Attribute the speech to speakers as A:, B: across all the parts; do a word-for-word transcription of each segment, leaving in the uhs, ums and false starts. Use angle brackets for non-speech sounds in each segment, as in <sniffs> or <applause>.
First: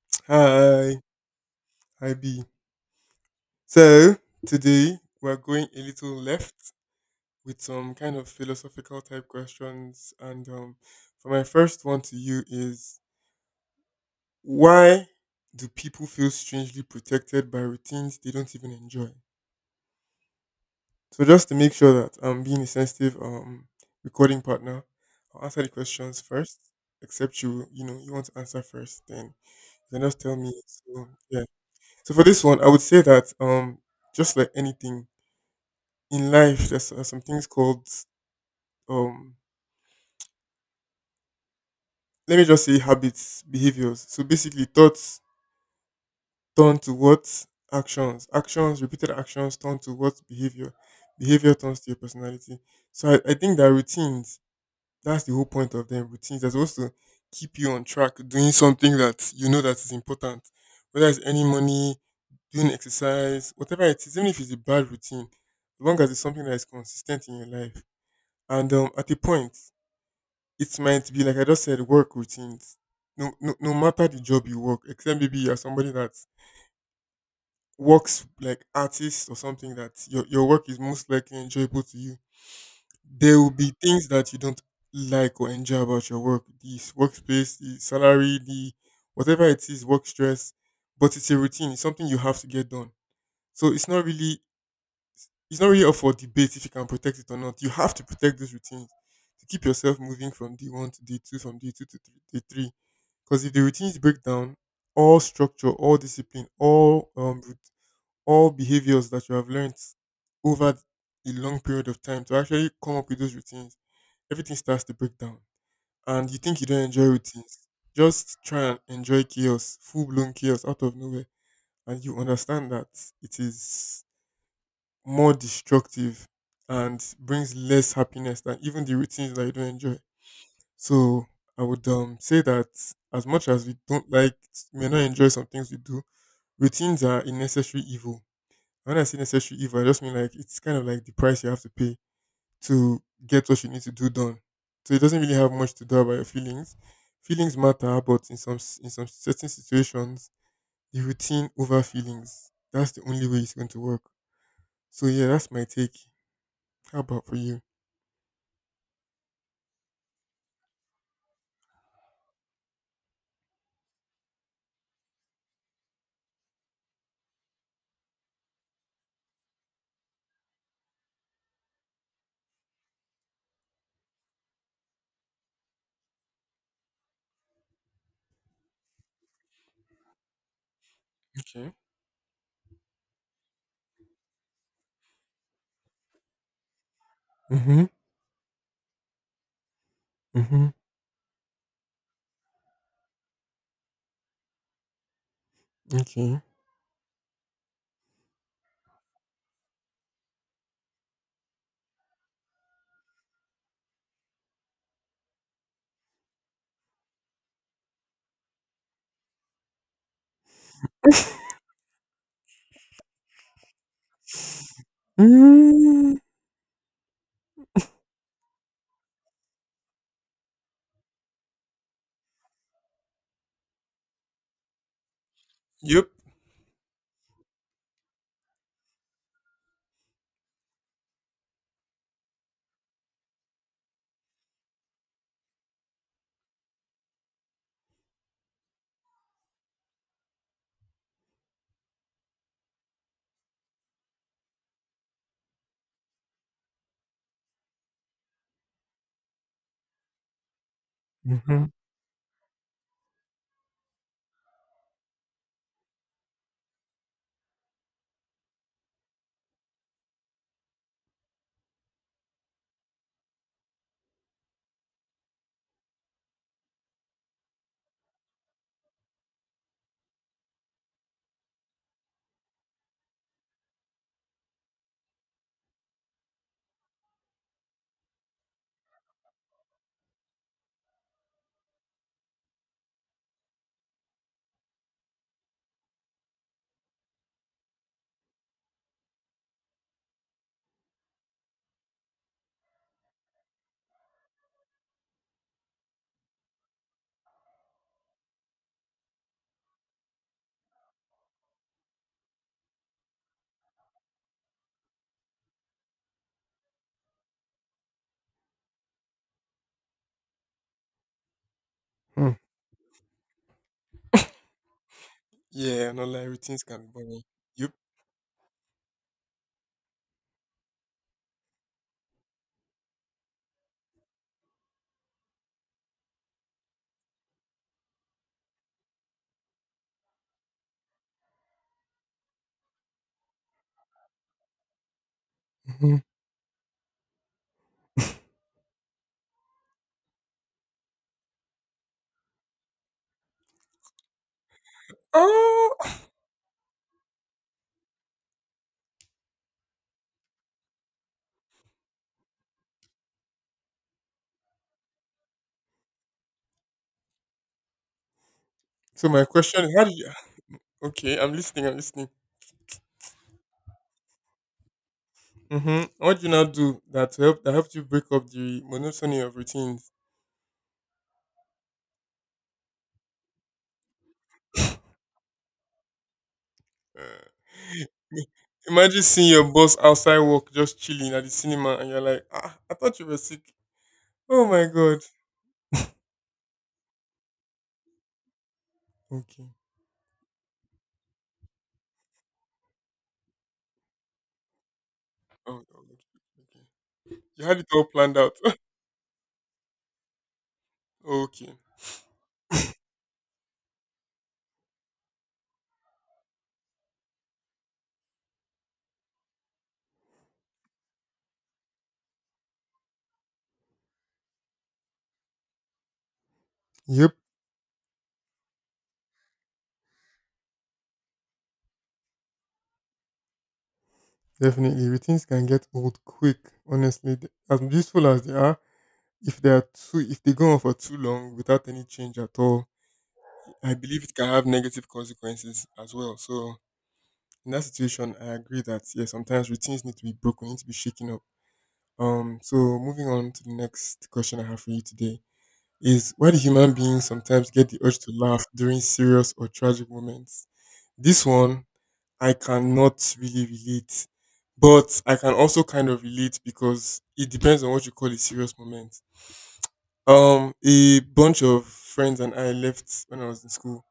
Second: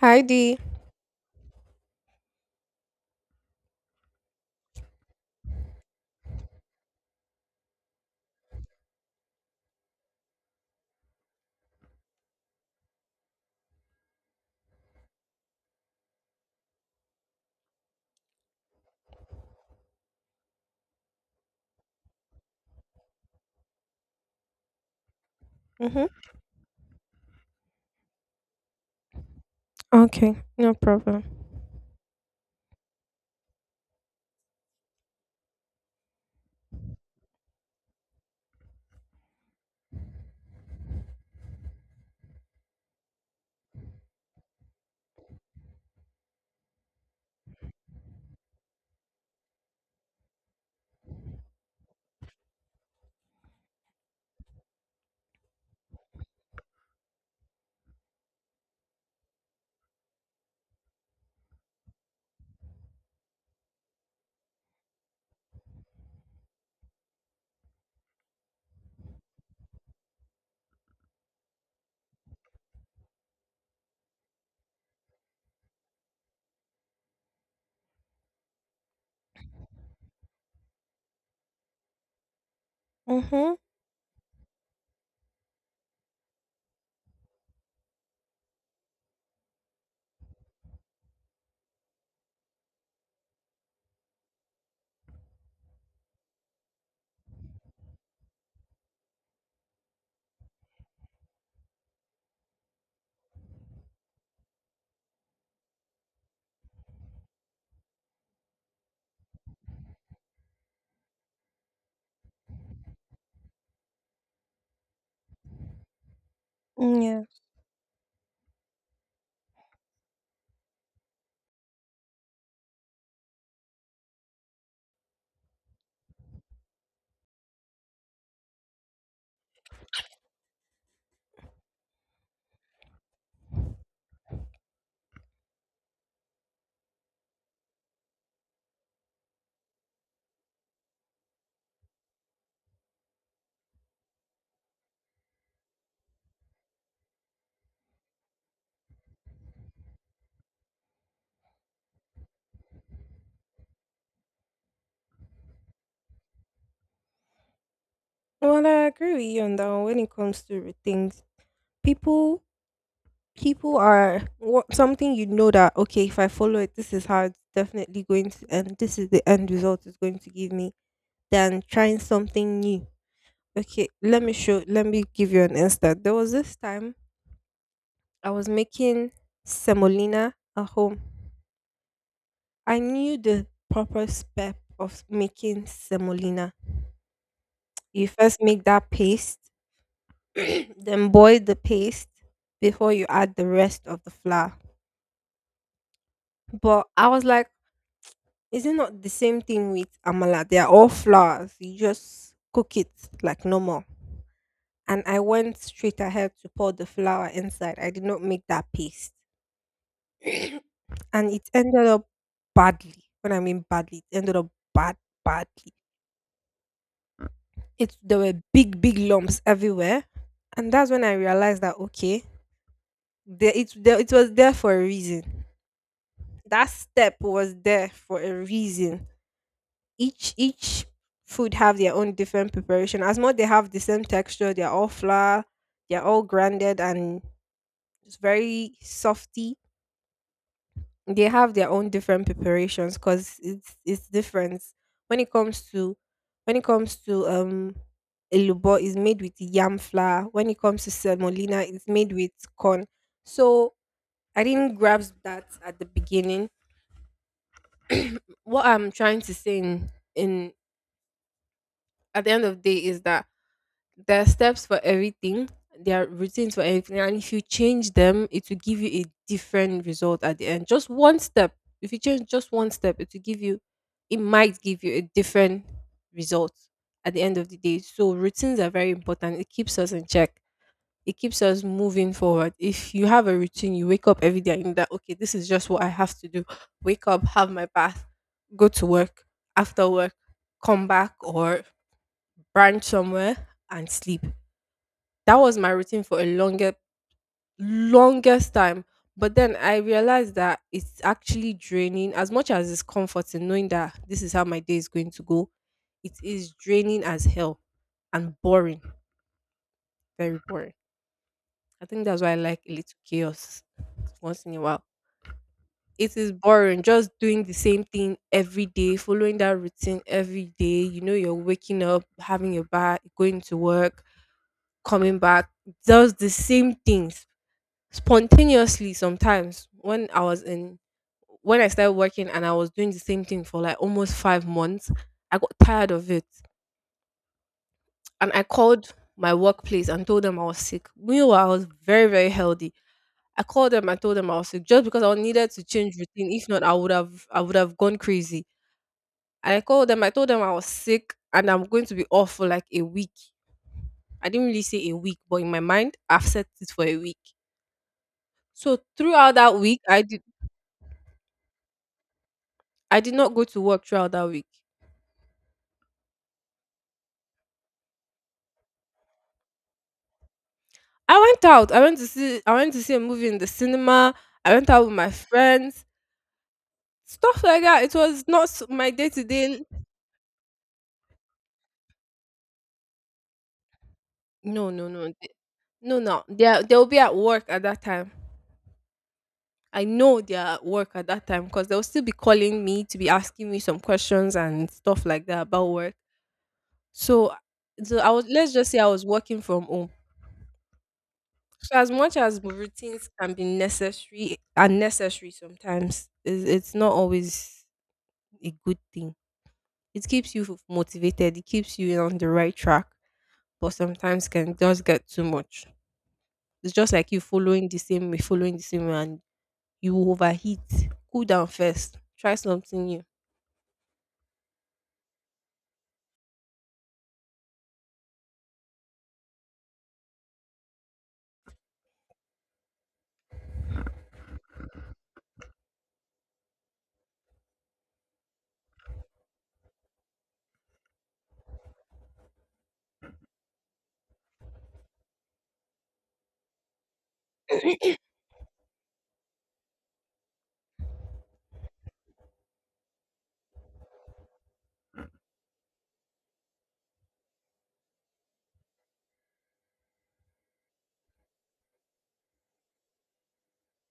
A: Hi Dee.
B: Hi, hi B. So today we're going a little left with some kind of philosophical type questions. And um, For my first one to you is why do people feel strangely protected by routines they don't even enjoy? So just to make sure that I'm being a sensitive um recording partner, I'll answer the
A: Mm-hmm.
B: questions first. Except you, you know, you want to answer first, then then just tell
A: Okay,
B: me.
A: no
B: So
A: problem.
B: yeah. So for this one, I would say that um just like anything in life there's uh, some things called um let me just say habits behaviors, so basically thoughts turn to what actions, actions repeated actions turn to what behavior, behavior turns to your personality. So i, I think that routines, that's the whole point of them. Routines are supposed to keep you on track doing something that you know that is important, whether it's any money, doing exercise, whatever it is, even if it's a bad routine, as long as it's something that is consistent in your life. And um, At a point it might be like I just said, work routines. No, no, no matter the job you work, except maybe you're somebody that works like artist or something, that your, your work is most likely enjoyable to you. There will
A: Mm-hmm.
B: be things that you don't like or enjoy about your work, the s- workspace, the salary, the whatever it is, work stress. But it's a routine, it's something you have to get done. So it's not really it's not really up for debate if you can protect it or not. You have to protect those routines to keep yourself moving from day one to day two, from day two to th- day three. Because if the routines break down, all structure, all discipline, all um, rut- all behaviors that you have learned over a long period of time to actually come up with those routines, everything starts to break down. And you think you don't
A: Mm,
B: enjoy
A: yeah.
B: routines, just try and enjoy chaos, full blown chaos out of nowhere, and you understand that it is more destructive and brings less happiness than even the routines that you don't enjoy. So I would um, say that as much as we don't like, may not enjoy some things we do, routines are a necessary evil. When I say necessary evil, I just mean like it's kind of like the price you have to pay to get what you need to do done. So it doesn't really have much to do about your feelings. Feelings matter, but in some s- in some certain situations, the routine over feelings. That's the only way it's going to work. So yeah, that's my take. How about for you?
A: Well, I agree with you on that one when it comes to re- things. People, people are what something you know that okay, if I follow it, this is how it's definitely going to, and this is the end result it's going to give me. Than trying something new. Okay, let me show let me give you an instant. There was this time I was making semolina at home.
B: Okay.
A: I knew the proper step of making semolina.
B: Mhm.
A: You first make that paste, <clears throat>
B: Mhm.
A: then boil the paste before you add the rest of the flour.
B: Okay.
A: But I was like, is it not the same thing with amala? They are all flours. You just cook it like normal. And I went straight ahead to pour the flour inside. I did not make that paste. <clears throat> And it ended up badly. When I mean badly, it ended up bad, badly.
B: Mm.
A: It There were big, big lumps everywhere, and that's when I realized that okay, there it there, it was there for a reason.
B: Yep.
A: That step was there for a reason. Each each food have their own different preparation. As much they have the same texture, they're all flour, they're all grounded and it's very softy. They have their own different preparations because it's it's different when it comes to, when it comes to um elubo is made with yam flour. When it comes to semolina,
B: Mhm.
A: it's made with corn. So I didn't grasp that at the beginning. <clears throat> What I'm trying to say in, in at the end of the day is that there are steps for everything, there are routines for everything, and if you change them it will give you a different result at the end. Just one step if you change just one step, it will give you it might give you a different result at the end of the day. So routines are very important. It keeps us in check, it keeps us moving forward. If you have a routine, you wake up every day and you know that okay, this is just what I have to do. Wake up, have my bath, go to work, after work come back or branch somewhere and sleep. That was my routine for a longer longest time. But then I realized that it's actually draining as much as it's comforting, knowing that this is how my day is going to go. It is draining as hell and boring, very boring. I think that's why
B: Mm.
A: I like a little chaos once in a while.
B: Yeah, no
A: It
B: lie,
A: is
B: routines can
A: boring,
B: be
A: just
B: boring.
A: doing the
B: Yep.
A: same thing every day, following that routine every day. You know, you're waking up, having your bath, going to work, coming back, does the same things spontaneously. Sometimes when I was in when I started working and I was doing the same thing for like almost five months, I got tired
B: Mhm.
A: of it. And I called my workplace and told them I was sick. Meanwhile, I was very, very healthy. I called them and told them I was sick just because I needed to
B: Oh.
A: change routine. If not, I would have I would have gone crazy. And I called them, I told them I was sick and I'm going to be off for like a week. I didn't really say a week, but in my mind, I've set it for a week. So
B: So my
A: throughout that
B: question:
A: week,
B: how did
A: I
B: you?
A: did
B: Okay, I'm listening. I'm listening.
A: I did not go to work throughout that week.
B: Mm-hmm. What do you now do that help that helped you break up the monotony of routines?
A: I went out. I went to see I went to see a movie in the cinema. I went out with my friends. Stuff like that. It
B: Uh, <laughs>
A: was not s- my
B: imagine
A: day to
B: seeing your
A: day.
B: boss outside work, just chilling at the cinema, and you're like, ah, I thought you were sick. Oh my
A: No, no,
B: god.
A: no. th- No, no. They they'll be at work at that time.
B: Okay.
A: I know they're at work at that time because they'll still be calling me to be asking me some questions and stuff like that
B: Oh,
A: about
B: oh,
A: work.
B: okay. Okay.
A: So,
B: You had it all
A: so I
B: planned
A: was,
B: out.
A: let's just say I was working from home.
B: Okay.
A: So as much as routines can be necessary, unnecessary sometimes, it's, it's not always a good thing. It keeps you f- motivated, it keeps you on the right track, but sometimes can just get too much. It's just like
B: Yep,
A: you following the same way, following the same way, and you will overheat. Cool down first. Try something new.
B: definitely. Routines can get old quick. Honestly, they- as useful as they are, if they are too, if they go on for too long without any change at all, I believe it can have negative consequences as well. So in that situation, I agree that yeah, sometimes routines need to be broken, need to be shaken up. Um, so moving on to the next question I have for you today is why do human beings sometimes get the urge to laugh during serious or tragic moments? This one I cannot really relate. But I can also kind of relate because it depends on what you call a serious moment. Um, a bunch of friends and I left when I was in school.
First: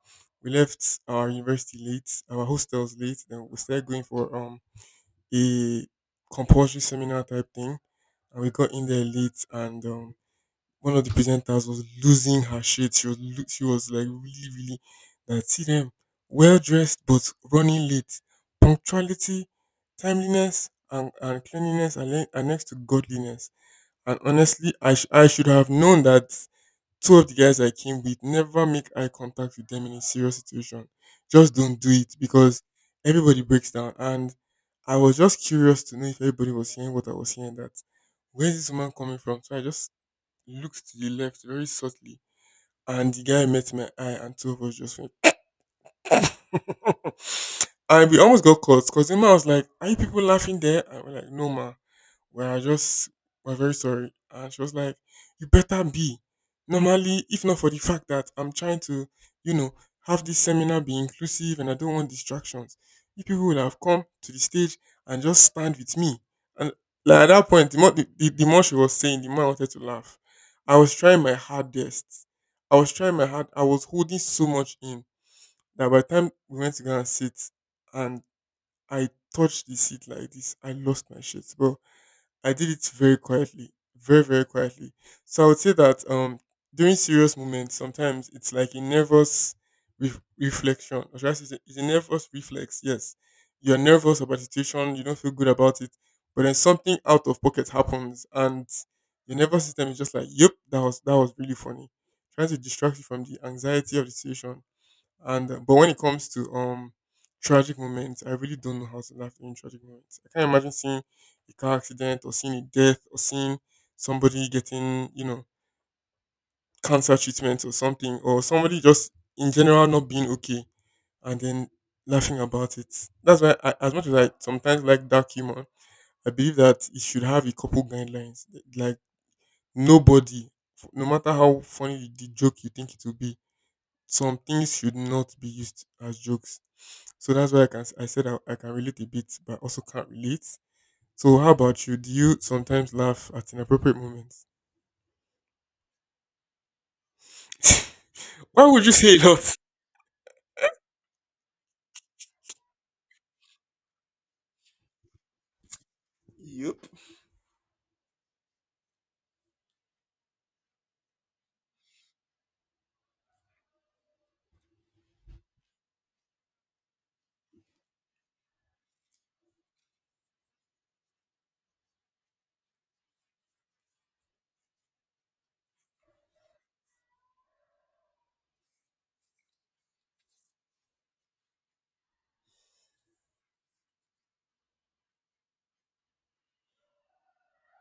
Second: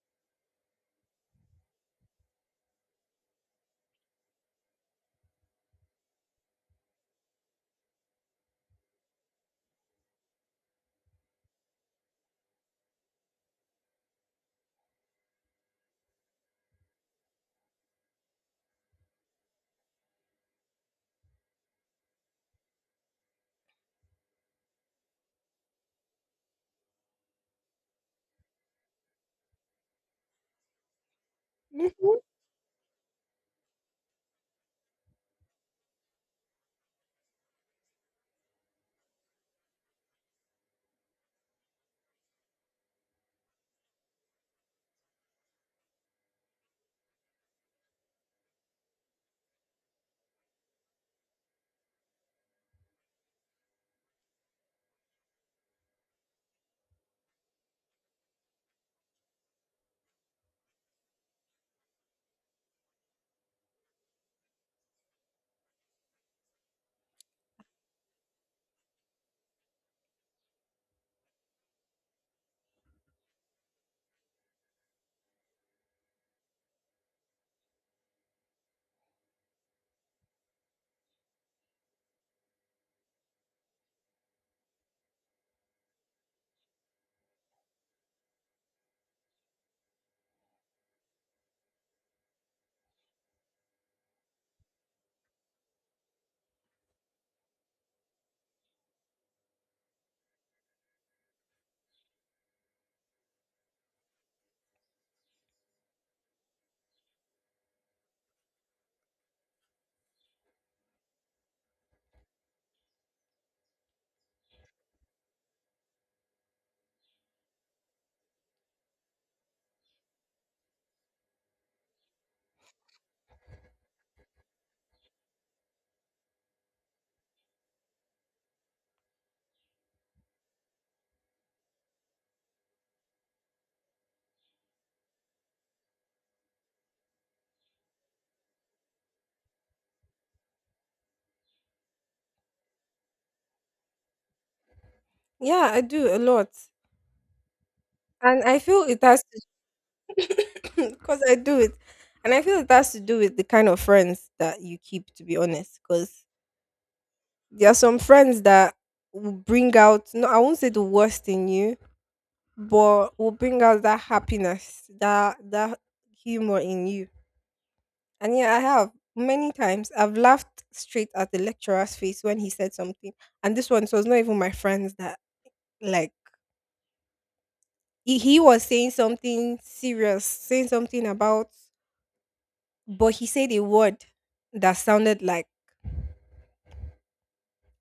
B: We left our university late, our hostels late, then we started going for um a compulsory seminar type thing. And we got in there late and um one of the presenters was losing her shit. She was lo- she was like really really that see them well dressed but running late. Punctuality, timeliness, and, and cleanliness are, le- are next to godliness. And honestly, I sh- I should have known that two of the guys I came with, never make eye contact with them in a serious situation. Just don't do it
A: Mhm.
B: because everybody breaks down. And I was just curious to know if everybody was hearing what I was hearing. That where's this woman coming from? So I just looked to the left very subtly, and the guy met my eye, and two of us just went. <laughs> And we almost got caught because Emma was like, "Are you people laughing there?" And we're like, "No, ma. We are just, we're very sorry." And she was like, "You better be. Normally, if not for the fact that I'm trying to, you know, have this seminar be inclusive and I don't want distractions, you people would have come to the stage and just stand with me." And like at that point, the more, the, the, the more she was saying, the more I wanted to laugh. I was trying my hardest. I was trying my hard. I was holding so much in that by the time we went to go and sit and I touched the seat like this, I lost my shit. But I did it very quietly. Very, very quietly. So I would say that um during serious moments, sometimes it's like a nervous ref reflection. Or should I say it's a nervous reflex, yes. You're nervous about the situation, you don't feel good about it, but then something out of pocket happens and your nervous system is just like, yep, that was that was really funny. Trying to distract you from the anxiety of the situation and uh, but when it comes to um tragic moments, I really don't know how to laugh during tragic moments. I can't imagine seeing a car accident or seeing a death or seeing somebody getting, you know, cancer treatment or something, or somebody just in general not being okay and then laughing about it. That's why I, as much as I sometimes like dark humor, I believe that it should have a couple guidelines. Like nobody, f- no matter how funny the joke you think it will be, some things should not be used as jokes. So that's why I can s- I said I, I can relate a bit, but also can't relate. So how about you? Do you sometimes laugh at inappropriate moments?
A: Yeah, I do a lot. And
B: <laughs>
A: I
B: Why
A: feel
B: would you
A: it
B: say a
A: has to,
B: lot?
A: <coughs> because I do it. And I feel it has to do with the kind of friends that you keep, to be honest. Because
B: Yep.
A: there are some friends that will bring out, no, I won't say the worst in you, but will bring out that happiness, that that humor in you. And yeah, I have many times I've laughed straight at the lecturer's face when he said something. And this one, so it's not even my friends that like. He, he was saying something serious, saying something about, but he said a word that sounded like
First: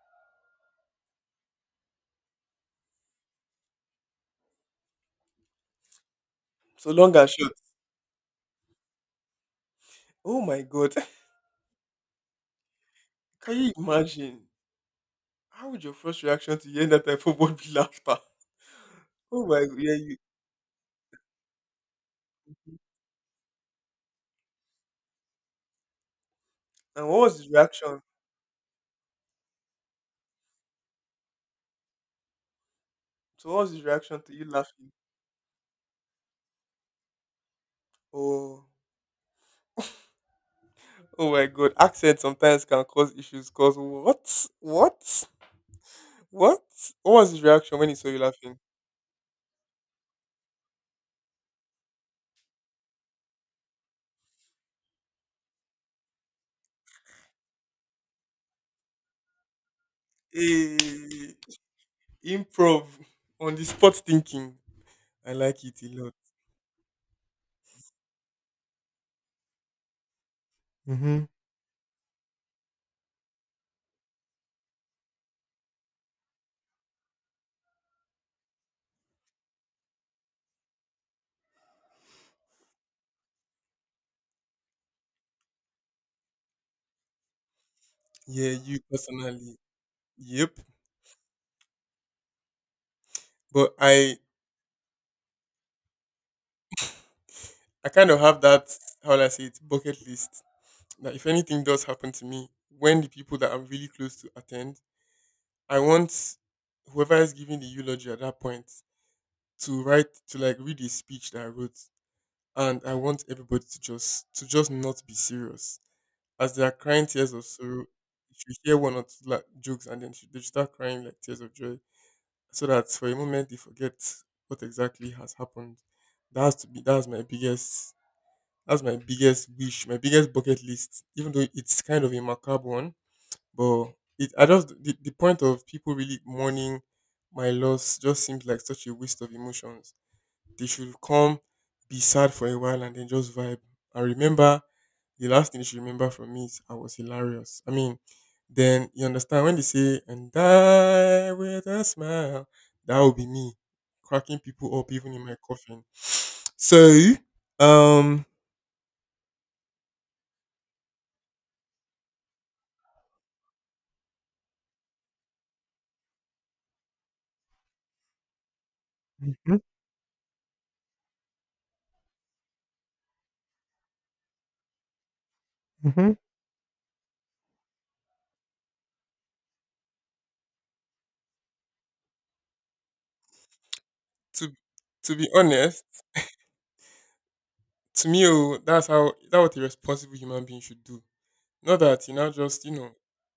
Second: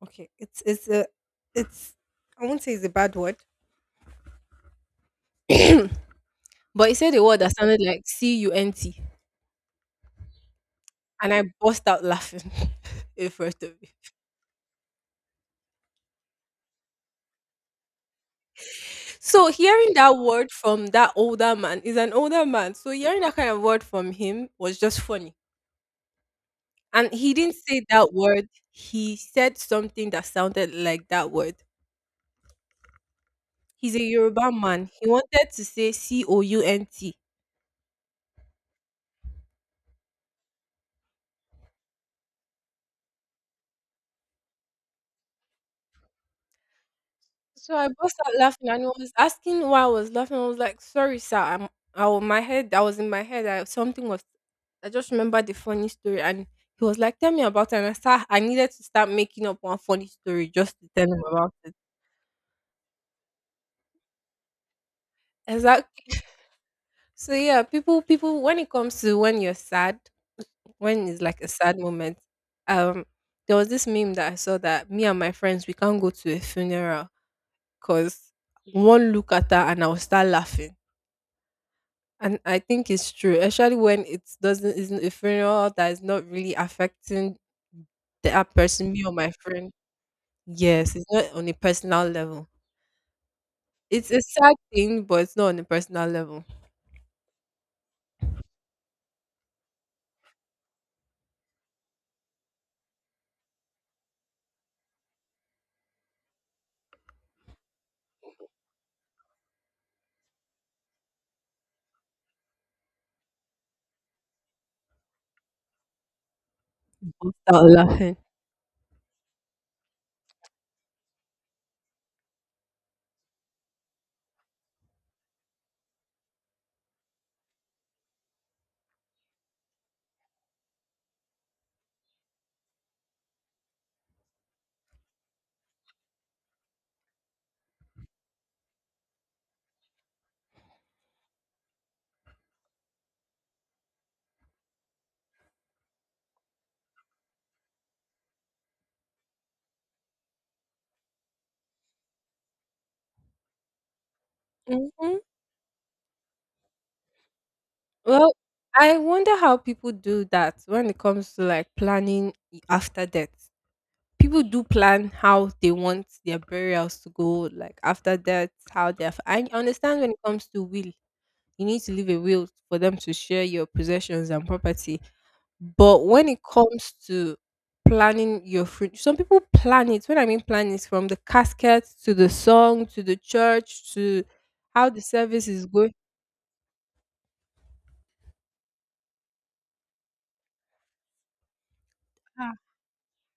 A: okay, it's it's a it's I won't say it's a bad word, <clears throat> but
B: So
A: he said
B: long
A: a
B: and
A: word
B: short.
A: that sounded like C U N T,
B: Oh my god. <laughs>
A: and I burst out laughing <laughs> in
B: Can
A: front of
B: you
A: him.
B: imagine? How would your first reaction to hearing that type of word be laughter? Oh
A: So
B: my God! Yeah,
A: hearing
B: you
A: that word from that older man, is an older man. So hearing that kind of word from him was just funny.
B: and
A: And
B: what
A: he
B: was his
A: didn't say
B: reaction?
A: that word. He said something that sounded like that word.
B: So what was his
A: He's a
B: reaction to you
A: Yoruba man.
B: laughing?
A: He wanted to say C O U N T.
B: Oh, oh my god. Accent sometimes can cause issues cause what? What? What? What was his
A: So
B: reaction when
A: I
B: he saw
A: burst
B: you
A: out
B: laughing?
A: laughing and he was asking why I was laughing. I was like, sorry, sir. I'm I, wa- my head, I was in my head. I, something was, I just remember the funny story and he was like, tell me about it. And I start I needed to start making up one funny story just to tell him
B: Hey.
A: about it.
B: Improv, on the spot thinking. I like it a lot.
A: Exactly. So yeah, people people when it comes to when you're sad, when it's
B: Hmm.
A: like a sad moment, um, there was this meme that I saw that me and my friends we can't go to a funeral because one look at her and I'll start laughing. And I think it's true, especially when it doesn't isn't a funeral that is not really affecting
B: Yeah,
A: that
B: you
A: person, me or my
B: personally.
A: friend.
B: Yep.
A: Yes, it's not on a personal level.
B: But
A: It's
B: I
A: a sad thing, but it's not on a personal level.
B: I kind of have that, how will I say it, bucket list, that if anything does happen to me, when the people that I'm really close to attend, I want whoever is giving the eulogy at that point to write to like read a speech that I wrote, and I want everybody to just to just not be serious as they are crying
A: I'll
B: tears of
A: start
B: sorrow.
A: laughing.
B: If you hear one or two like, jokes and then she- they start crying like tears of joy so that for a moment they forget what exactly has happened. That has to be, that's my biggest that's my biggest wish, my biggest bucket list. Even though it's kind of a macabre one, but it I just the, the point of people really mourning my loss just seems like such a waste of emotions. They should come, be sad for a while, and then just vibe. I remember the last thing you should remember from me is I was hilarious. I mean, then you understand when they say and die with a smile, that would be me cracking people up even in my coffin. <sniffs> So, um,
A: Well, I wonder how people do that when it comes to like planning i- after death. People do plan how they want their burials to go, like after death, how they. Have, I
B: Mhm,
A: understand when it comes to will, you need to leave a will for them to share your possessions and property. But
B: mhm.
A: when it comes to planning your future, some people plan it. When I mean plan is from the casket to the song to the church to
B: to
A: how the
B: to be
A: service is
B: honest,
A: going.
B: to me, oh, that's how that's what a responsible human being should do. Not that you now
A: Ah,
B: just, you know,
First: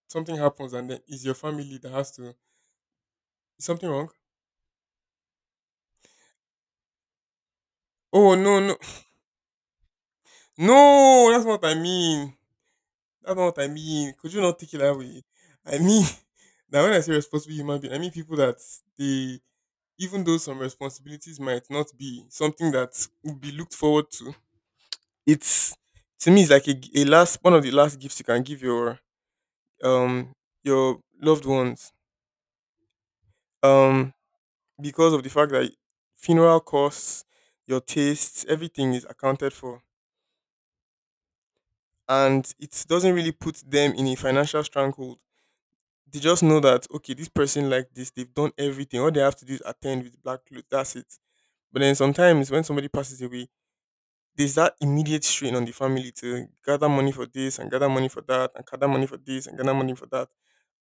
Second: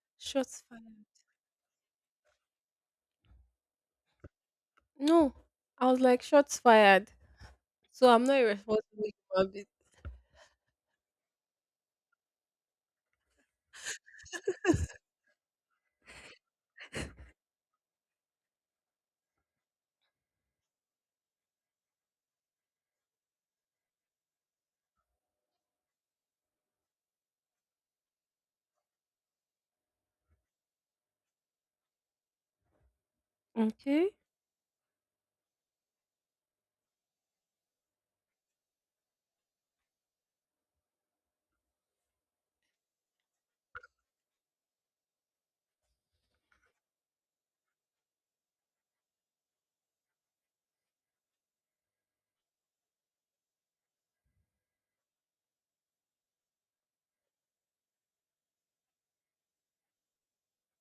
B: something
A: shots
B: happens and then
A: fired.
B: it's your family that has to is something wrong.
A: No, I was like shots fired. So I'm
B: Oh
A: not a
B: no, no,
A: responsible human being.
B: no! That's not what I mean. That's not what I mean. Could you not take it that way? I mean, <laughs> now when I say responsible human being, I mean people that they, even though some responsibilities might not be something that would be looked forward to, it's to me it's like a, g- a last one of the last gifts you can give your um your loved ones um
A: Okay.
B: because of the fact that funeral costs, your tastes, everything is accounted for. And it doesn't really put them in a financial stranglehold. They just know that okay, this person like this, they've done everything. All they have to do is attend with black clothes. That's it. But then sometimes when somebody passes away, there's that immediate strain on the family to gather money for this and gather money for that and gather money for this and gather money for that.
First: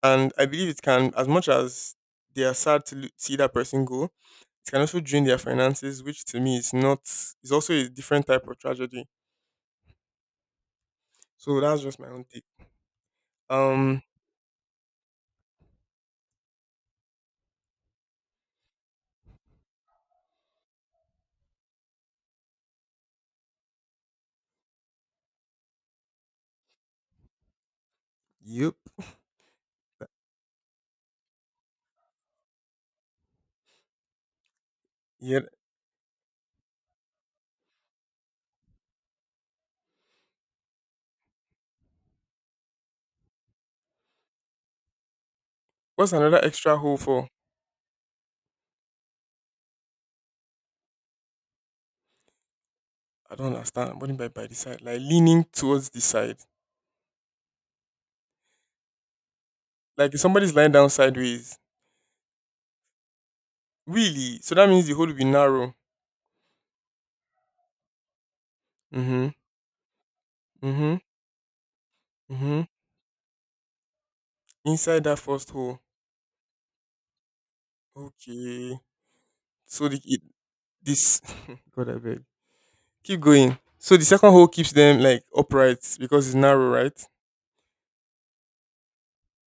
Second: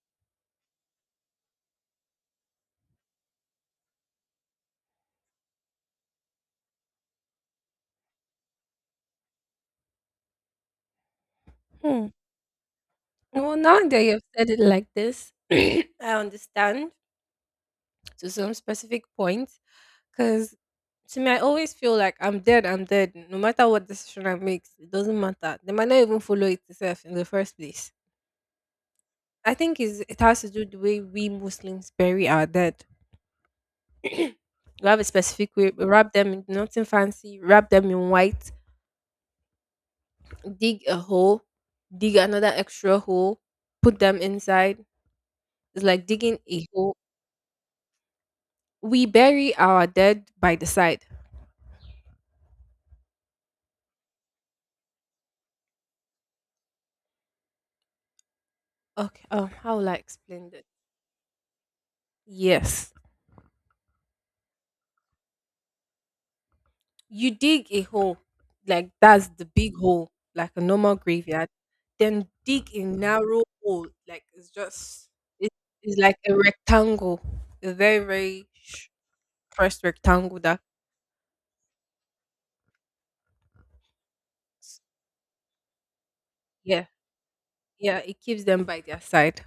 B: And I believe it can, as much as they are sad to lo- see that person go, it can also drain their finances, which to me is not. It's also a different type of tragedy. So that's just
A: Hmm.
B: my own take.
A: Well, now
B: Um,
A: that you've said it like this, <clears throat> I understand to some specific point. Because to me, I always feel like I'm dead. I'm dead. No matter what decision I make, it doesn't matter. They might not even follow it itself in the first place.
B: Yep.
A: I think is it has to do the way we Muslims bury our dead. We have a
B: Yeah.
A: specific way. We wrap them in nothing fancy. Wrap them in white, dig a hole, dig another extra hole, put them inside. It's like
B: What's another
A: digging a
B: extra
A: hole.
B: hole for?
A: We bury our dead by the side.
B: I don't understand. What do you mean by by the side? Like leaning towards the side.
A: Okay. Um, how will I
B: Like if
A: explain
B: somebody's
A: that?
B: lying down sideways.
A: Yes.
B: Really? So that means the hole will be narrow.
A: You dig a hole, like
B: Mm-hmm.
A: that's the big hole, like a
B: Mm-hmm.
A: normal graveyard. Then
B: Mm-hmm.
A: dig a narrow hole, like it's
B: Inside
A: just
B: that first
A: it,
B: hole.
A: it's like a rectangle, a very very
B: Okay.
A: sh- first
B: So the it,
A: rectangle. That
B: this <laughs> God I beg. Keep going. So the second hole keeps them like upright because it's narrow,
A: yeah,
B: right?
A: yeah, it keeps them by their side.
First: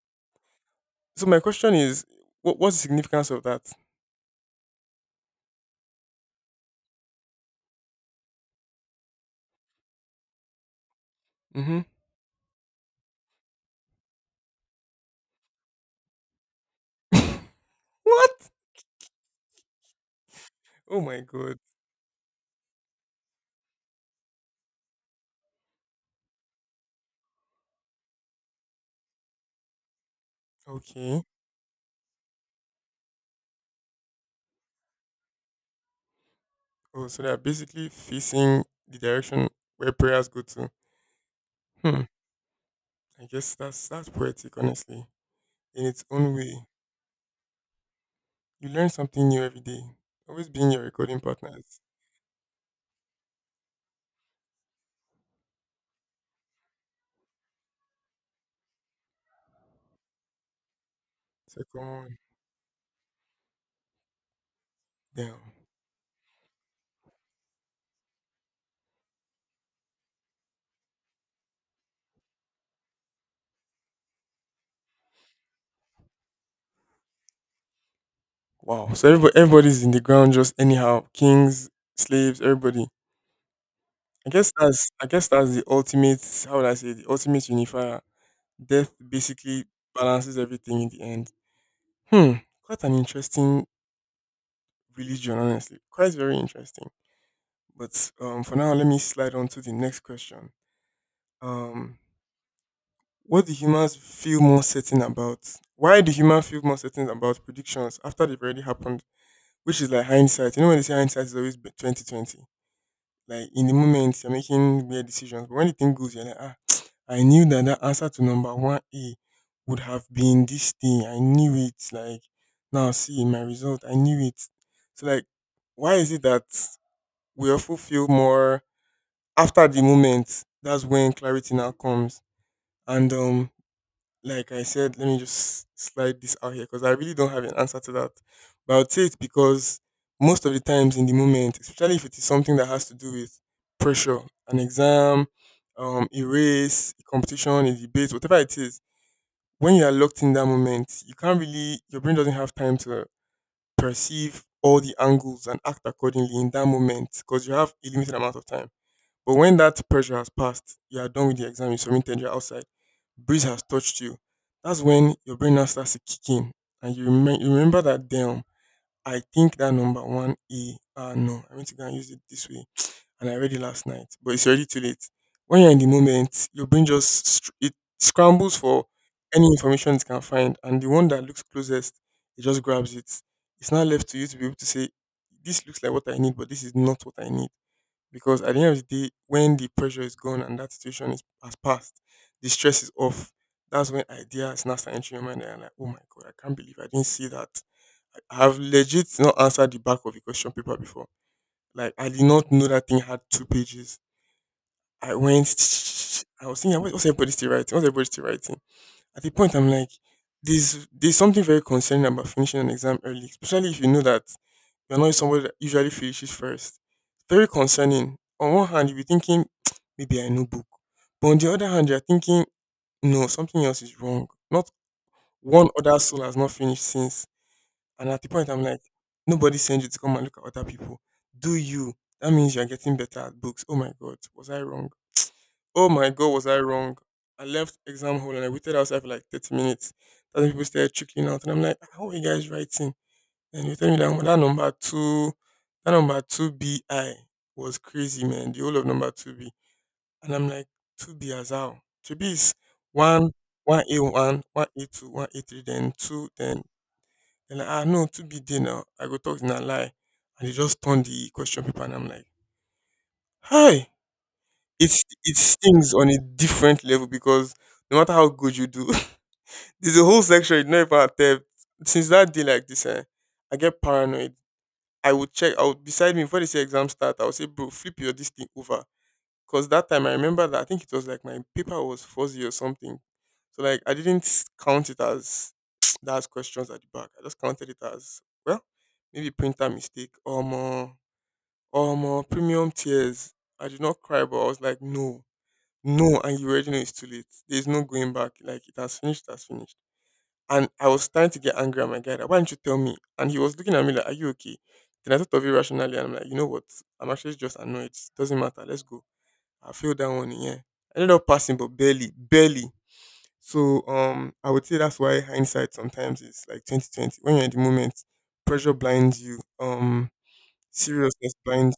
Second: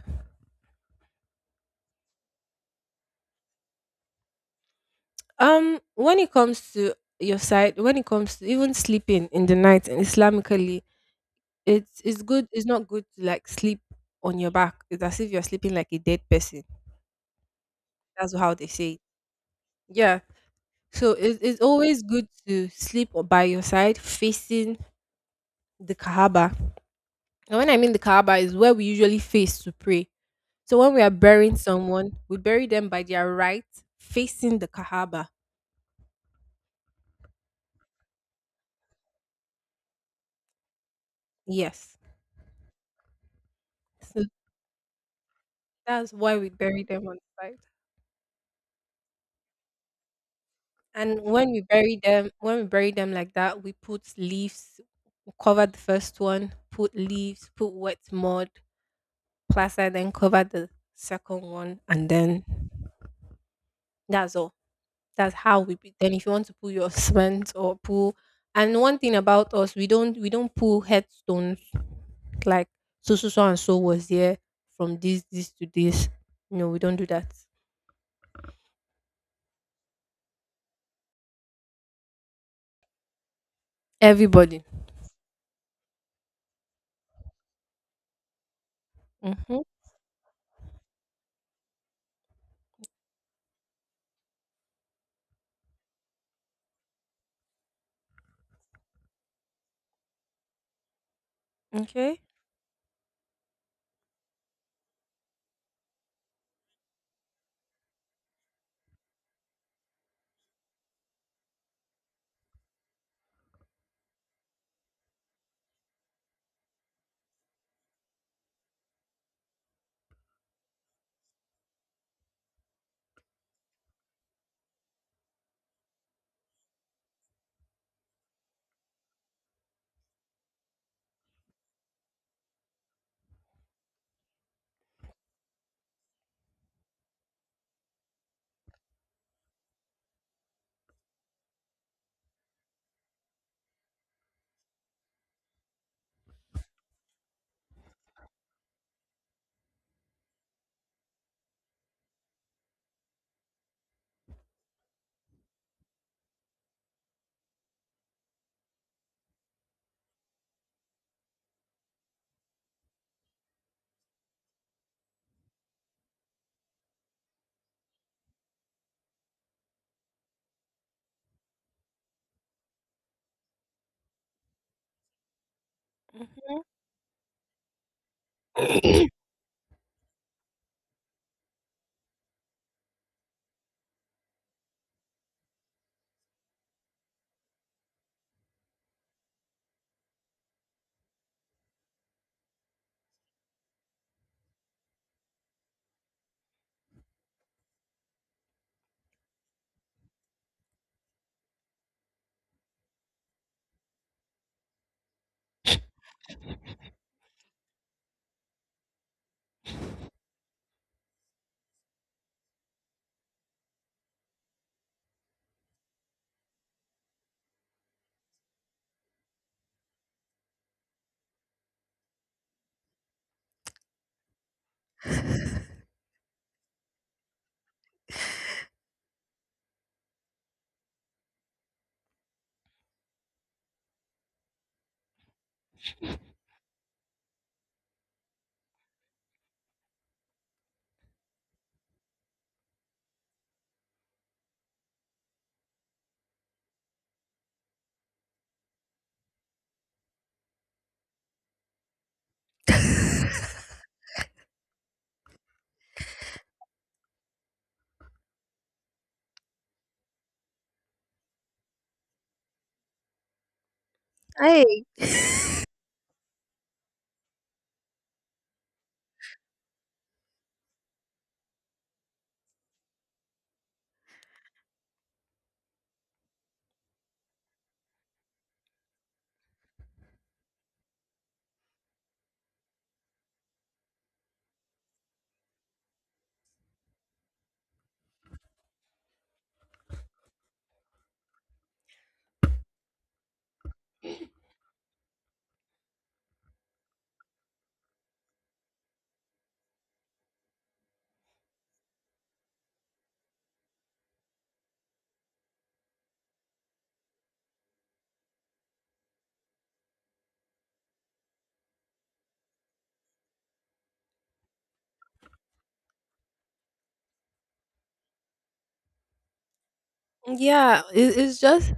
B: So my question is, what what's the significance of that?
A: Um, when it comes to your side, when it comes to even sleeping in the night and Islamically,
B: Mm-hmm.
A: it's it's good. It's not good to like sleep on your back. It's as if you're sleeping like a dead person.
B: <laughs>
A: That's
B: What?
A: how they say. It. Yeah.
B: Oh
A: So
B: my
A: it's
B: god.
A: it's always good to sleep o- by your side, facing the Kaaba. And when I mean the Kaaba is where we usually face to pray. So when we are
B: Okay.
A: burying someone, we bury them by their right, facing the Kaaba.
B: Oh, so they're basically facing the direction where prayers go to.
A: Yes.
B: Hmm. I guess that's that's
A: So
B: poetic, honestly, in its
A: that's
B: own
A: why we
B: way.
A: bury them on the side.
B: You learn something new every day. Always being your recording
A: And when we
B: partners.
A: bury them, when we bury them like that, we put leaves, we cover the first one, put leaves, put wet mud, plaster, then cover the second
B: So
A: one,
B: come
A: and
B: on,
A: then that's all. That's
B: damn.
A: how we. be- Then, if you want to pull your <laughs> cement or pull, and one thing about us, we don't we don't pull headstones like so so so and so was here from this this to this. No, we don't do that.
B: Wow. So everybody, everybody's in the ground, just anyhow. Kings, slaves, everybody. I guess
A: Everybody.
B: that's I guess that's the ultimate. How would I say the ultimate unifier? Death
A: Mm-hmm.
B: basically balances everything in the end. Hmm. Quite an interesting religion, honestly. Quite very interesting. But um, for now, let me slide on to the next question. Um,
A: Okay.
B: what do humans feel more certain about? Why do humans feel more certain about predictions after they've already happened? Which is like hindsight. You know when they say hindsight is always twenty twenty. Like in the moment you're making weird decisions, but when the thing goes, you're like, ah, <tsk> I knew that that answer to number one A would have been this thing. I knew it. Like now, see my result. I knew it. So like, why is it that we often feel more after the moment, that's when clarity now comes. And um, like I said, let me just slide this out here because I really don't have an answer to that. But I would say it's because most of the times in the moment, especially if it is something that has to do with pressure, an exam, um, a race, a competition, a debate, whatever it is, when you are locked in that moment, you can't really, your brain doesn't have time to perceive all the angles and act accordingly in that moment because you have a limited amount of time. But when that pressure has passed, you are done with the exam, you submitted, you're outside, breeze has touched you. That's when your brain now starts to kick in. And you, remem- you remember that, damn, I think that number one E, ah, no, I went to go and use it this way. And I read it last night, but it's already too late. When you're in the moment, your brain just str- it scrambles for
A: Mm-hmm.
B: any information it can find. And the one that looks closest, it just grabs it. It's now left to you to be able to say, this looks like what I need, but this is not what I need because at the end of the day, when the pressure is gone and that situation is has passed, the stress is off. That's when ideas now start entering your mind, and you're like, oh my god, I can't believe I didn't see that. I have legit not answered the back of a question paper before. Like I did not know that thing had two pages. I went. <tsk> I was thinking, what's everybody still writing? What's everybody still writing? At the point, I'm like, there's there's something very concerning about finishing an exam early, especially if you know that you're not somebody that usually finishes first. Very concerning. On one hand, you'll be thinking, <tsk> maybe I know book. But on the other hand, you're thinking, no, something else is wrong. Not one other soul has not finished since. And at the point, I'm like, nobody sent you to come and look at other people. Do you? That means you're getting better at books. Oh my God, was I wrong? Oh my god, was I wrong? I left exam hall and I waited outside for like thirty minutes. Then people started trickling out, and I'm like, how are you guys writing? And you tell me that, "Oh, that number two, that number two B I was crazy, man. The whole of number two B." And I'm like, two B as how? Two B is one, one A one, one A two, one A three, then two, then and I know two B D now. I go talk in a lie, and they just turn the question paper, and I'm like, hi
A: <coughs> Hey.
B: it's it stings on a different level because no matter how good you do, <laughs> there's a whole section you know about theft. Since that day, like this, eh, I get paranoid. I would check. I would beside me before they say exam start. I would say, bro, flip your this thing over. Cause that time I remember that I think it was like my paper was fuzzy or something. So like I didn't s- count it as <sniffs> <tsk> that's questions at the back. I just counted it as well, maybe printer mistake or more or more premium tiers. I did not cry, but I was like, no no, and you already know it's too late. There's no going back. Like it has finished, it has finished. And I was starting to get angry at my guy. Like, why didn't you tell me? And he was looking at me like, are you okay? Then I thought of it rationally and I'm like, you know what? I'm actually just annoyed. Doesn't matter. Let's go. I failed that one, yeah. I ended up passing, but barely, barely. So um I would say that's why hindsight sometimes is like twenty twenty. When you're in the moment, pressure blinds you, um
A: Yeah, it,
B: seriousness
A: it's just
B: blinds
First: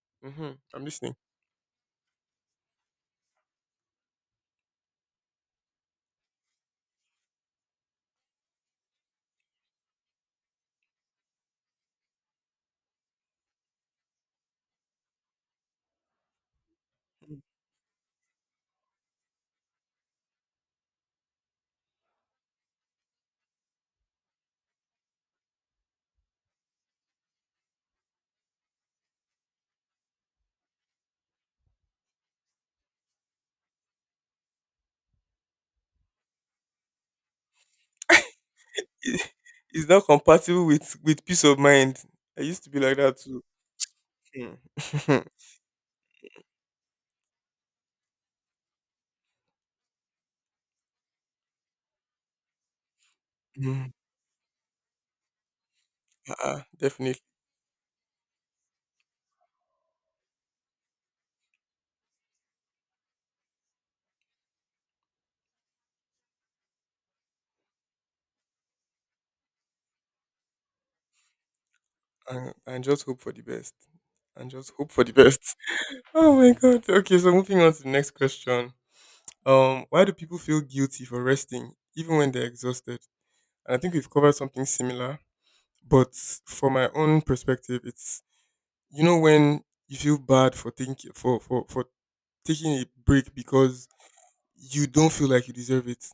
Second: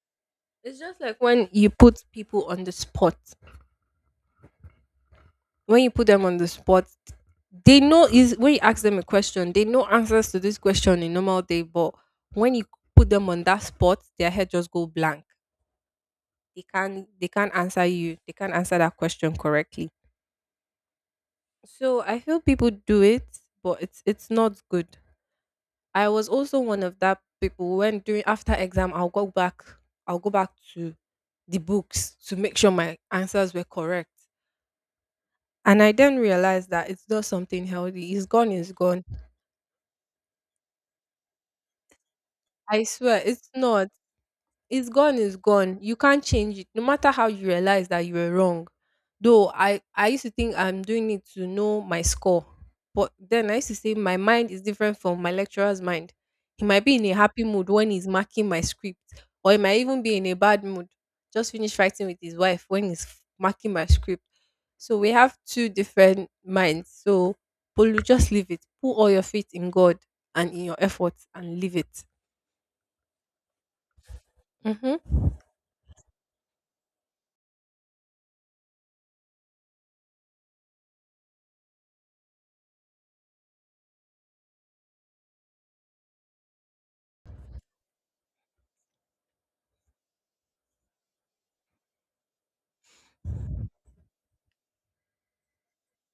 B: you. Hmm,
A: it's
B: I'm
A: just
B: listening.
A: like when you put people on the spot. When you put them on the spot, they know is when you ask them a question, they know answers to this question in normal day, but when you put them on that spot, their head just go blank. They can't they can't answer you. They can't answer that question correctly. So I feel people do it, but it's it's not good. I was also one of that people when during after exam I'll go back I'll go back to the books to make sure my answers were correct. And I then realized that it's not something healthy. It's gone, it's
B: <laughs>
A: gone.
B: it, it's not compatible with with peace of mind. I used to be
A: I
B: like that
A: swear,
B: too.
A: it's not. It's gone,
B: Hmm.
A: it's
B: <laughs>
A: gone. You can't change it. No matter how you realize that you were wrong. Though I, I used to think I'm doing it to know my score. But then I used to
B: Mm,
A: say my mind is different from my lecturer's mind.
B: uh-uh,
A: He might be in a
B: definitely.
A: happy mood when he's marking my script, or he might even be in a bad mood. Just finished fighting with his wife when he's f- marking my script. So we have two different minds. So Polu, just leave it. Put all your faith in God and in your efforts and leave it.
B: And, and just hope for the best. And just hope for the
A: Mm-hmm.
B: best. <laughs> Oh my god. Okay, so moving on to the next question. Um, why do people feel guilty for resting even when they're exhausted? And I think we've covered something similar, but for my own perspective, it's you know when you feel bad for thinking for for for taking a break because you don't feel like you deserve it.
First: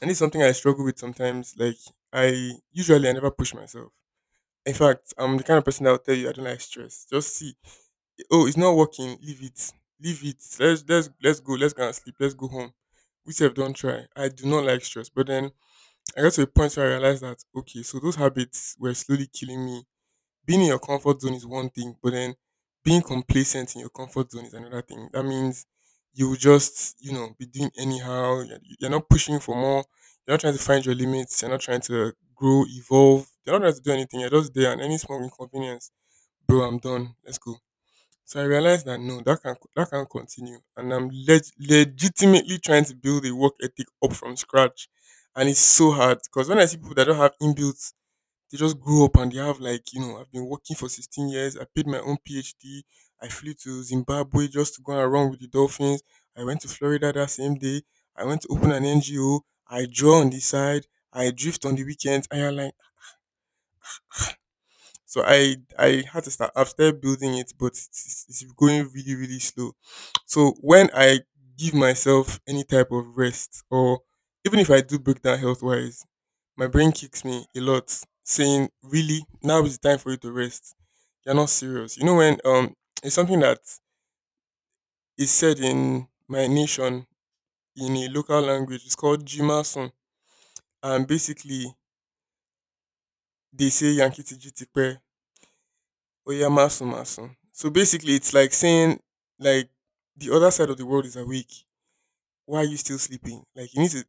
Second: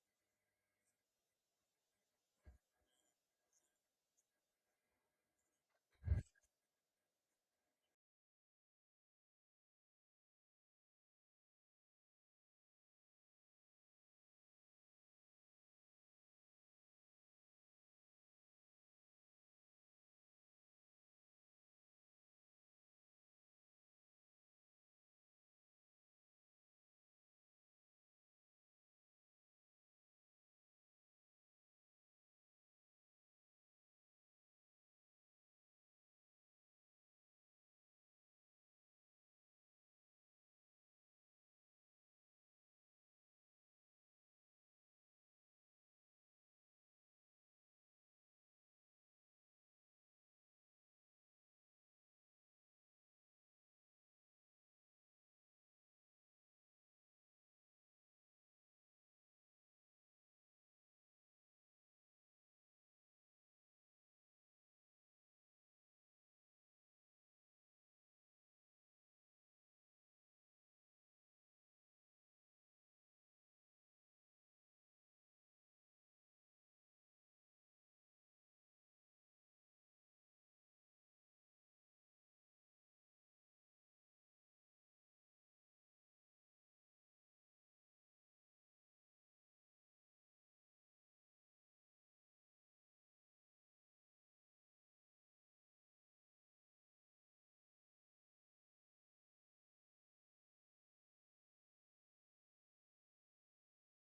B: And it's something I struggle with sometimes. Like I usually I never push myself. In fact, I'm the kind of person that will tell you I don't like stress. Just see, oh, it's not working. Leave it. Leave it. Let's let's let's go. Let's go and sleep. Let's go home. We have don't try. I do not like stress. But then I got to a point where I realized that okay, so those habits were slowly killing me, being in your comfort zone is one thing, but then being complacent in your comfort zone is another thing. That means you will just, you know, be doing anyhow. You're you're not pushing for more. You're not trying to find your limits. You're not trying to grow, evolve. You're not trying to do anything. You're just there, and any small inconvenience, bro, I'm done. Let's go. So I realized that no, that can that can continue, and I'm leg- legitimately trying to build a work ethic up from scratch, and it's so hard because when I see people that don't have inbuilt, they just grew up and they have like, you know, I've been working for sixteen years. I paid my own P H D. I flew to Zimbabwe just to go and run with the dolphins. I went to Florida that same day. I went to open an N G O. I draw on the side. I drift on the weekends. And you're like, so I I had to start. I've started building it, but it's, it's going really really slow. So when I give myself any type of rest, or even if I do break down health wise, my brain kicks me a lot, saying, "Really, now is the time for you to rest. You're not serious." You know when um It's something that is said in my nation in a local language. It's called Jimasun, and basically they say Yankee Tijitipe Oyamasu masu. So basically, it's like saying like the other side of the world is awake. Why are you still sleeping? Like you need to.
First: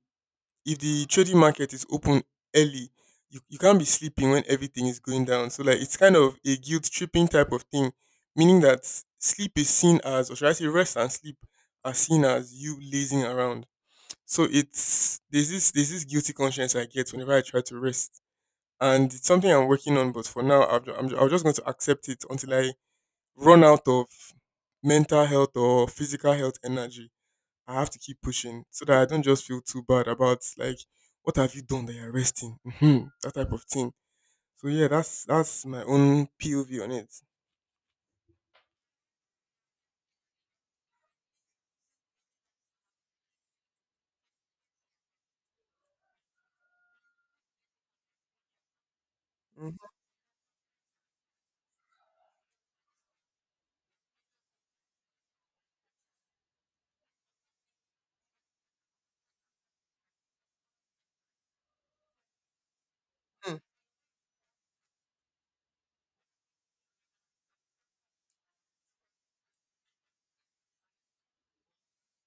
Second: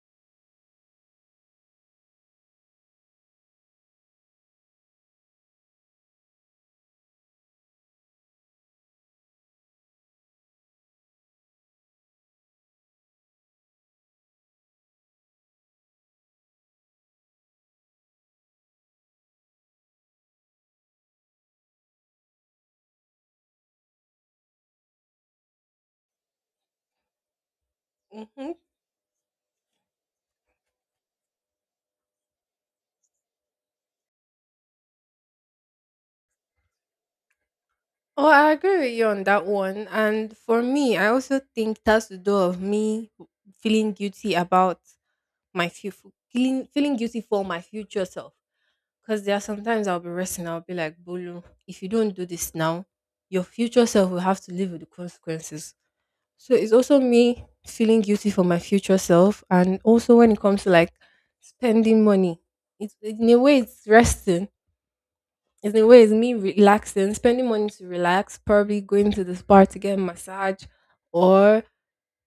B: If the trading market is open early, you, you can't be sleeping when everything is going down. So like it's kind of a guilt tripping type of thing, meaning that sleep is seen as, or should I say, rest and sleep are seen as you lazing around. So it's there's this there's this guilty conscience I get whenever I try to rest, and it's something I'm working on. But for now, I've, ju- I'm, ju- I'm just going to accept it until I run out of mental health or physical health energy. I have to keep
A: Mm-hmm.
B: pushing so that I don't just feel too bad about like what have you done that you're resting, hmm, that type of thing. So yeah, that's that's my own P O V on it.
A: Oh, I agree with you on that one. And for me, I also think that's the door of me feeling guilty about my future, feeling, feeling guilty for my future self. Because there are
B: Mhm.
A: sometimes I'll be resting, I'll be like, Bolu, if you don't do this now, your future self will have to live with the consequences. So it's also me feeling guilty for my future self. And also when it comes to like spending money, it's in a way, it's resting it's in a way, it's me relaxing, spending money to relax, probably going to the spa to get a massage or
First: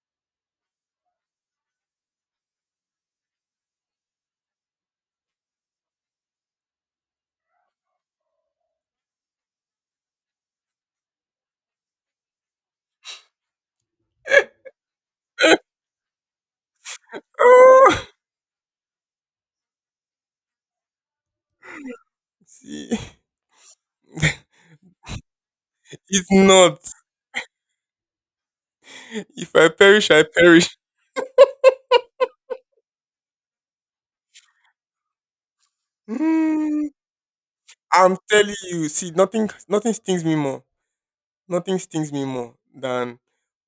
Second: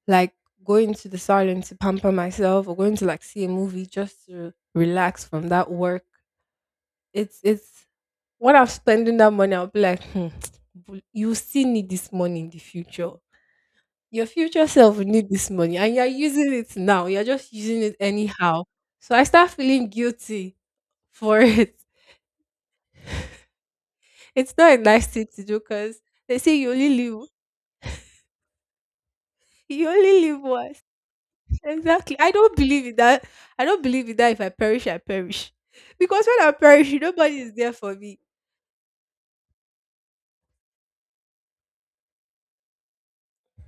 A: like going to the salon to pamper myself or going to like see a movie just to relax from that work. It's it's when I'm spending that money, I'll be like, hmm, bu- you still need this money in the future. Your future self will need this money and you're using it now. You're just using it
B: Ah,
A: anyhow. So I start feeling guilty for <laughs> it.
B: see,
A: It's
B: <laughs>
A: not a nice thing to do because
B: it's
A: they say you
B: not.
A: only live
B: If I
A: You
B: perish,
A: only
B: I
A: live
B: perish.
A: once. Exactly. I don't believe in that. I don't believe in that if I perish, I perish. Because when I
B: Mm,
A: perish, nobody is there for
B: I'm
A: me.
B: telling you. See, nothing nothing stings me more nothing stings me more than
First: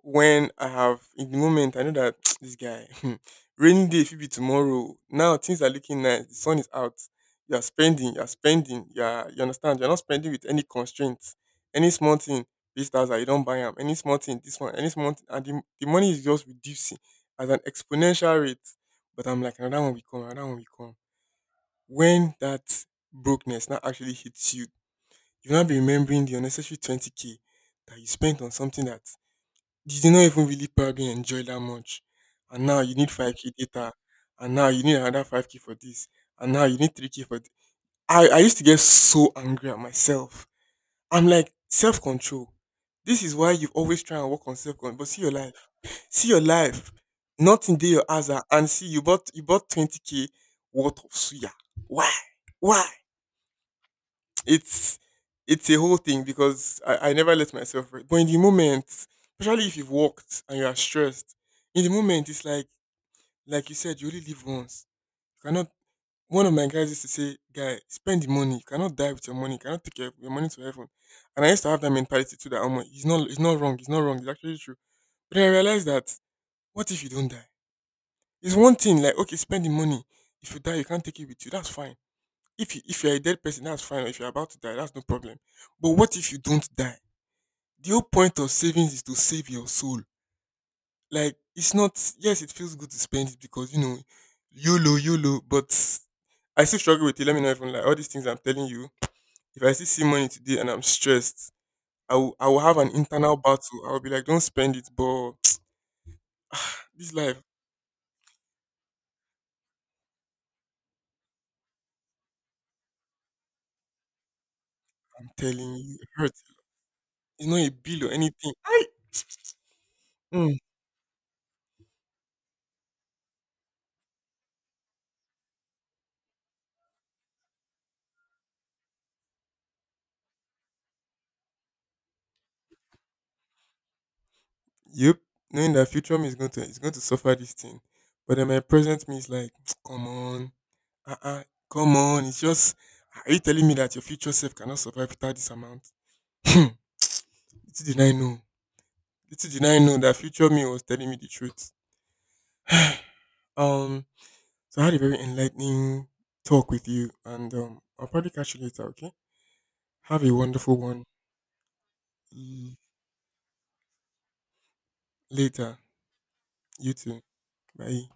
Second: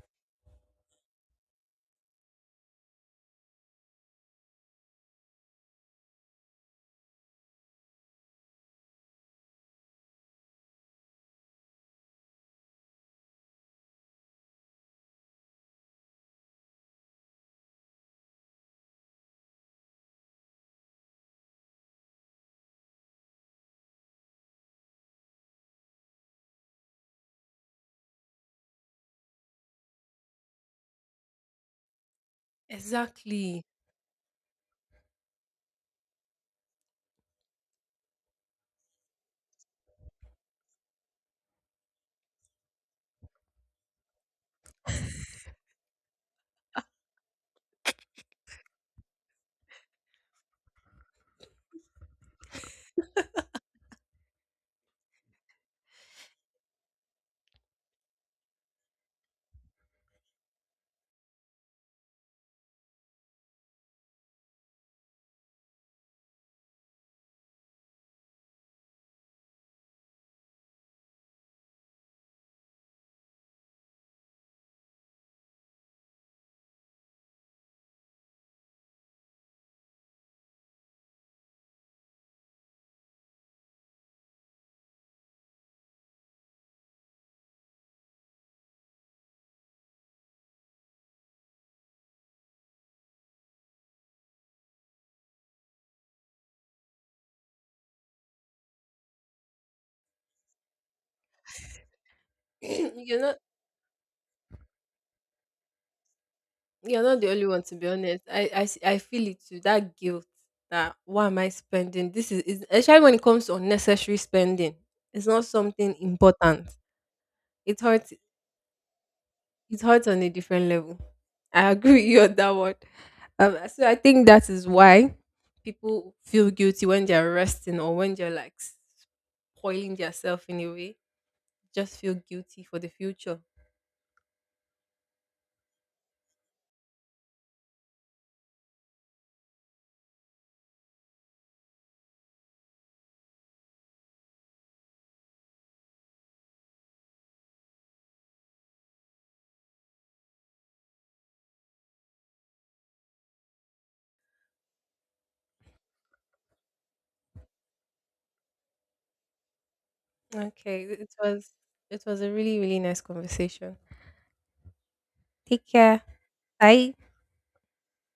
B: when I have in the moment I know that <tsk> this guy <laughs> rainy day if it be tomorrow. Now things are looking nice, the sun is out, you are spending, you are spending, you are, you understand, you're not spending with any constraints. Any small thing, this thousand you don't buy them. Any small thing, this one, any small thing, and the, the money is just reducing at an exponential rate. But I'm like another one will come, another one will come. When that brokenness now actually hits you, you'll not be remembering the unnecessary twenty k that you spent on something that you did not even really probably enjoy that much. And now you need five k
A: Exactly.
B: data. And now you need another five k for this. And now you need three k for th- I, I used to get so angry at myself. I'm like, self control. This is why you always try and work on self control. But see your life. See your life. Nothing there your answer. And see, you bought you bought twenty k worth of suya. Why? Why? It's it's a whole thing because I, I never let myself rest. But in the moment, especially if you've walked and you are stressed, in the moment it's like like you said, you only live once. You cannot one of my guys used to say, guy, spend the money. You cannot die with your money. You cannot take your, your money to heaven. And I used to have that mentality too that oh he's not he's not wrong, he's not wrong, it's actually true. But then I realized that what if you don't die? It's one thing, like okay, spend the money. If you die, you can't take it with you. That's fine. If you, if you're a dead person, that's fine. If you're about to die, that's no problem. But what if you don't die? The whole point of savings is to save your soul. Like it's not. Yes, it feels good to spend it because you know, YOLO, YOLO. But I still struggle with it. Let me know if I'm like all these things I'm telling you. If I still see money today and I'm stressed, I will I will
A: <clears throat>
B: have an
A: you're not
B: internal battle. I will be like, don't spend it. But <tsk>
A: you're
B: this
A: not the
B: life,
A: only one to be honest. I, I s- I feel it too. That guilt that why am I spending? This is, is especially when it comes to unnecessary spending. It's
B: I'm
A: not
B: telling
A: something
B: you, it hurts.
A: important.
B: It's not a
A: It
B: bill or
A: hurts.
B: anything. I.
A: It hurts on a different level. I <laughs> agree with you on that one. Um, so I think that is why people feel guilty when they're resting or when they're like spoiling themselves in a way. Just feel guilty for the future.
B: Yep, knowing that future me is going to is going to suffer this thing, but then my present me is like, <tsk> come on, uh uh come on. It's just, ah, are you telling me that your future self cannot survive without this amount? <clears throat> Little did I know, little did I know that future me was telling me the truth. Um, so I had a very enlightening talk with you, and um, I'll probably catch you later. Okay, have a wonderful
A: Okay,
B: one.
A: it was it was a really
B: Mm.
A: really nice conversation. Take
B: Later,
A: care.
B: you
A: Bye.
B: too. Bye.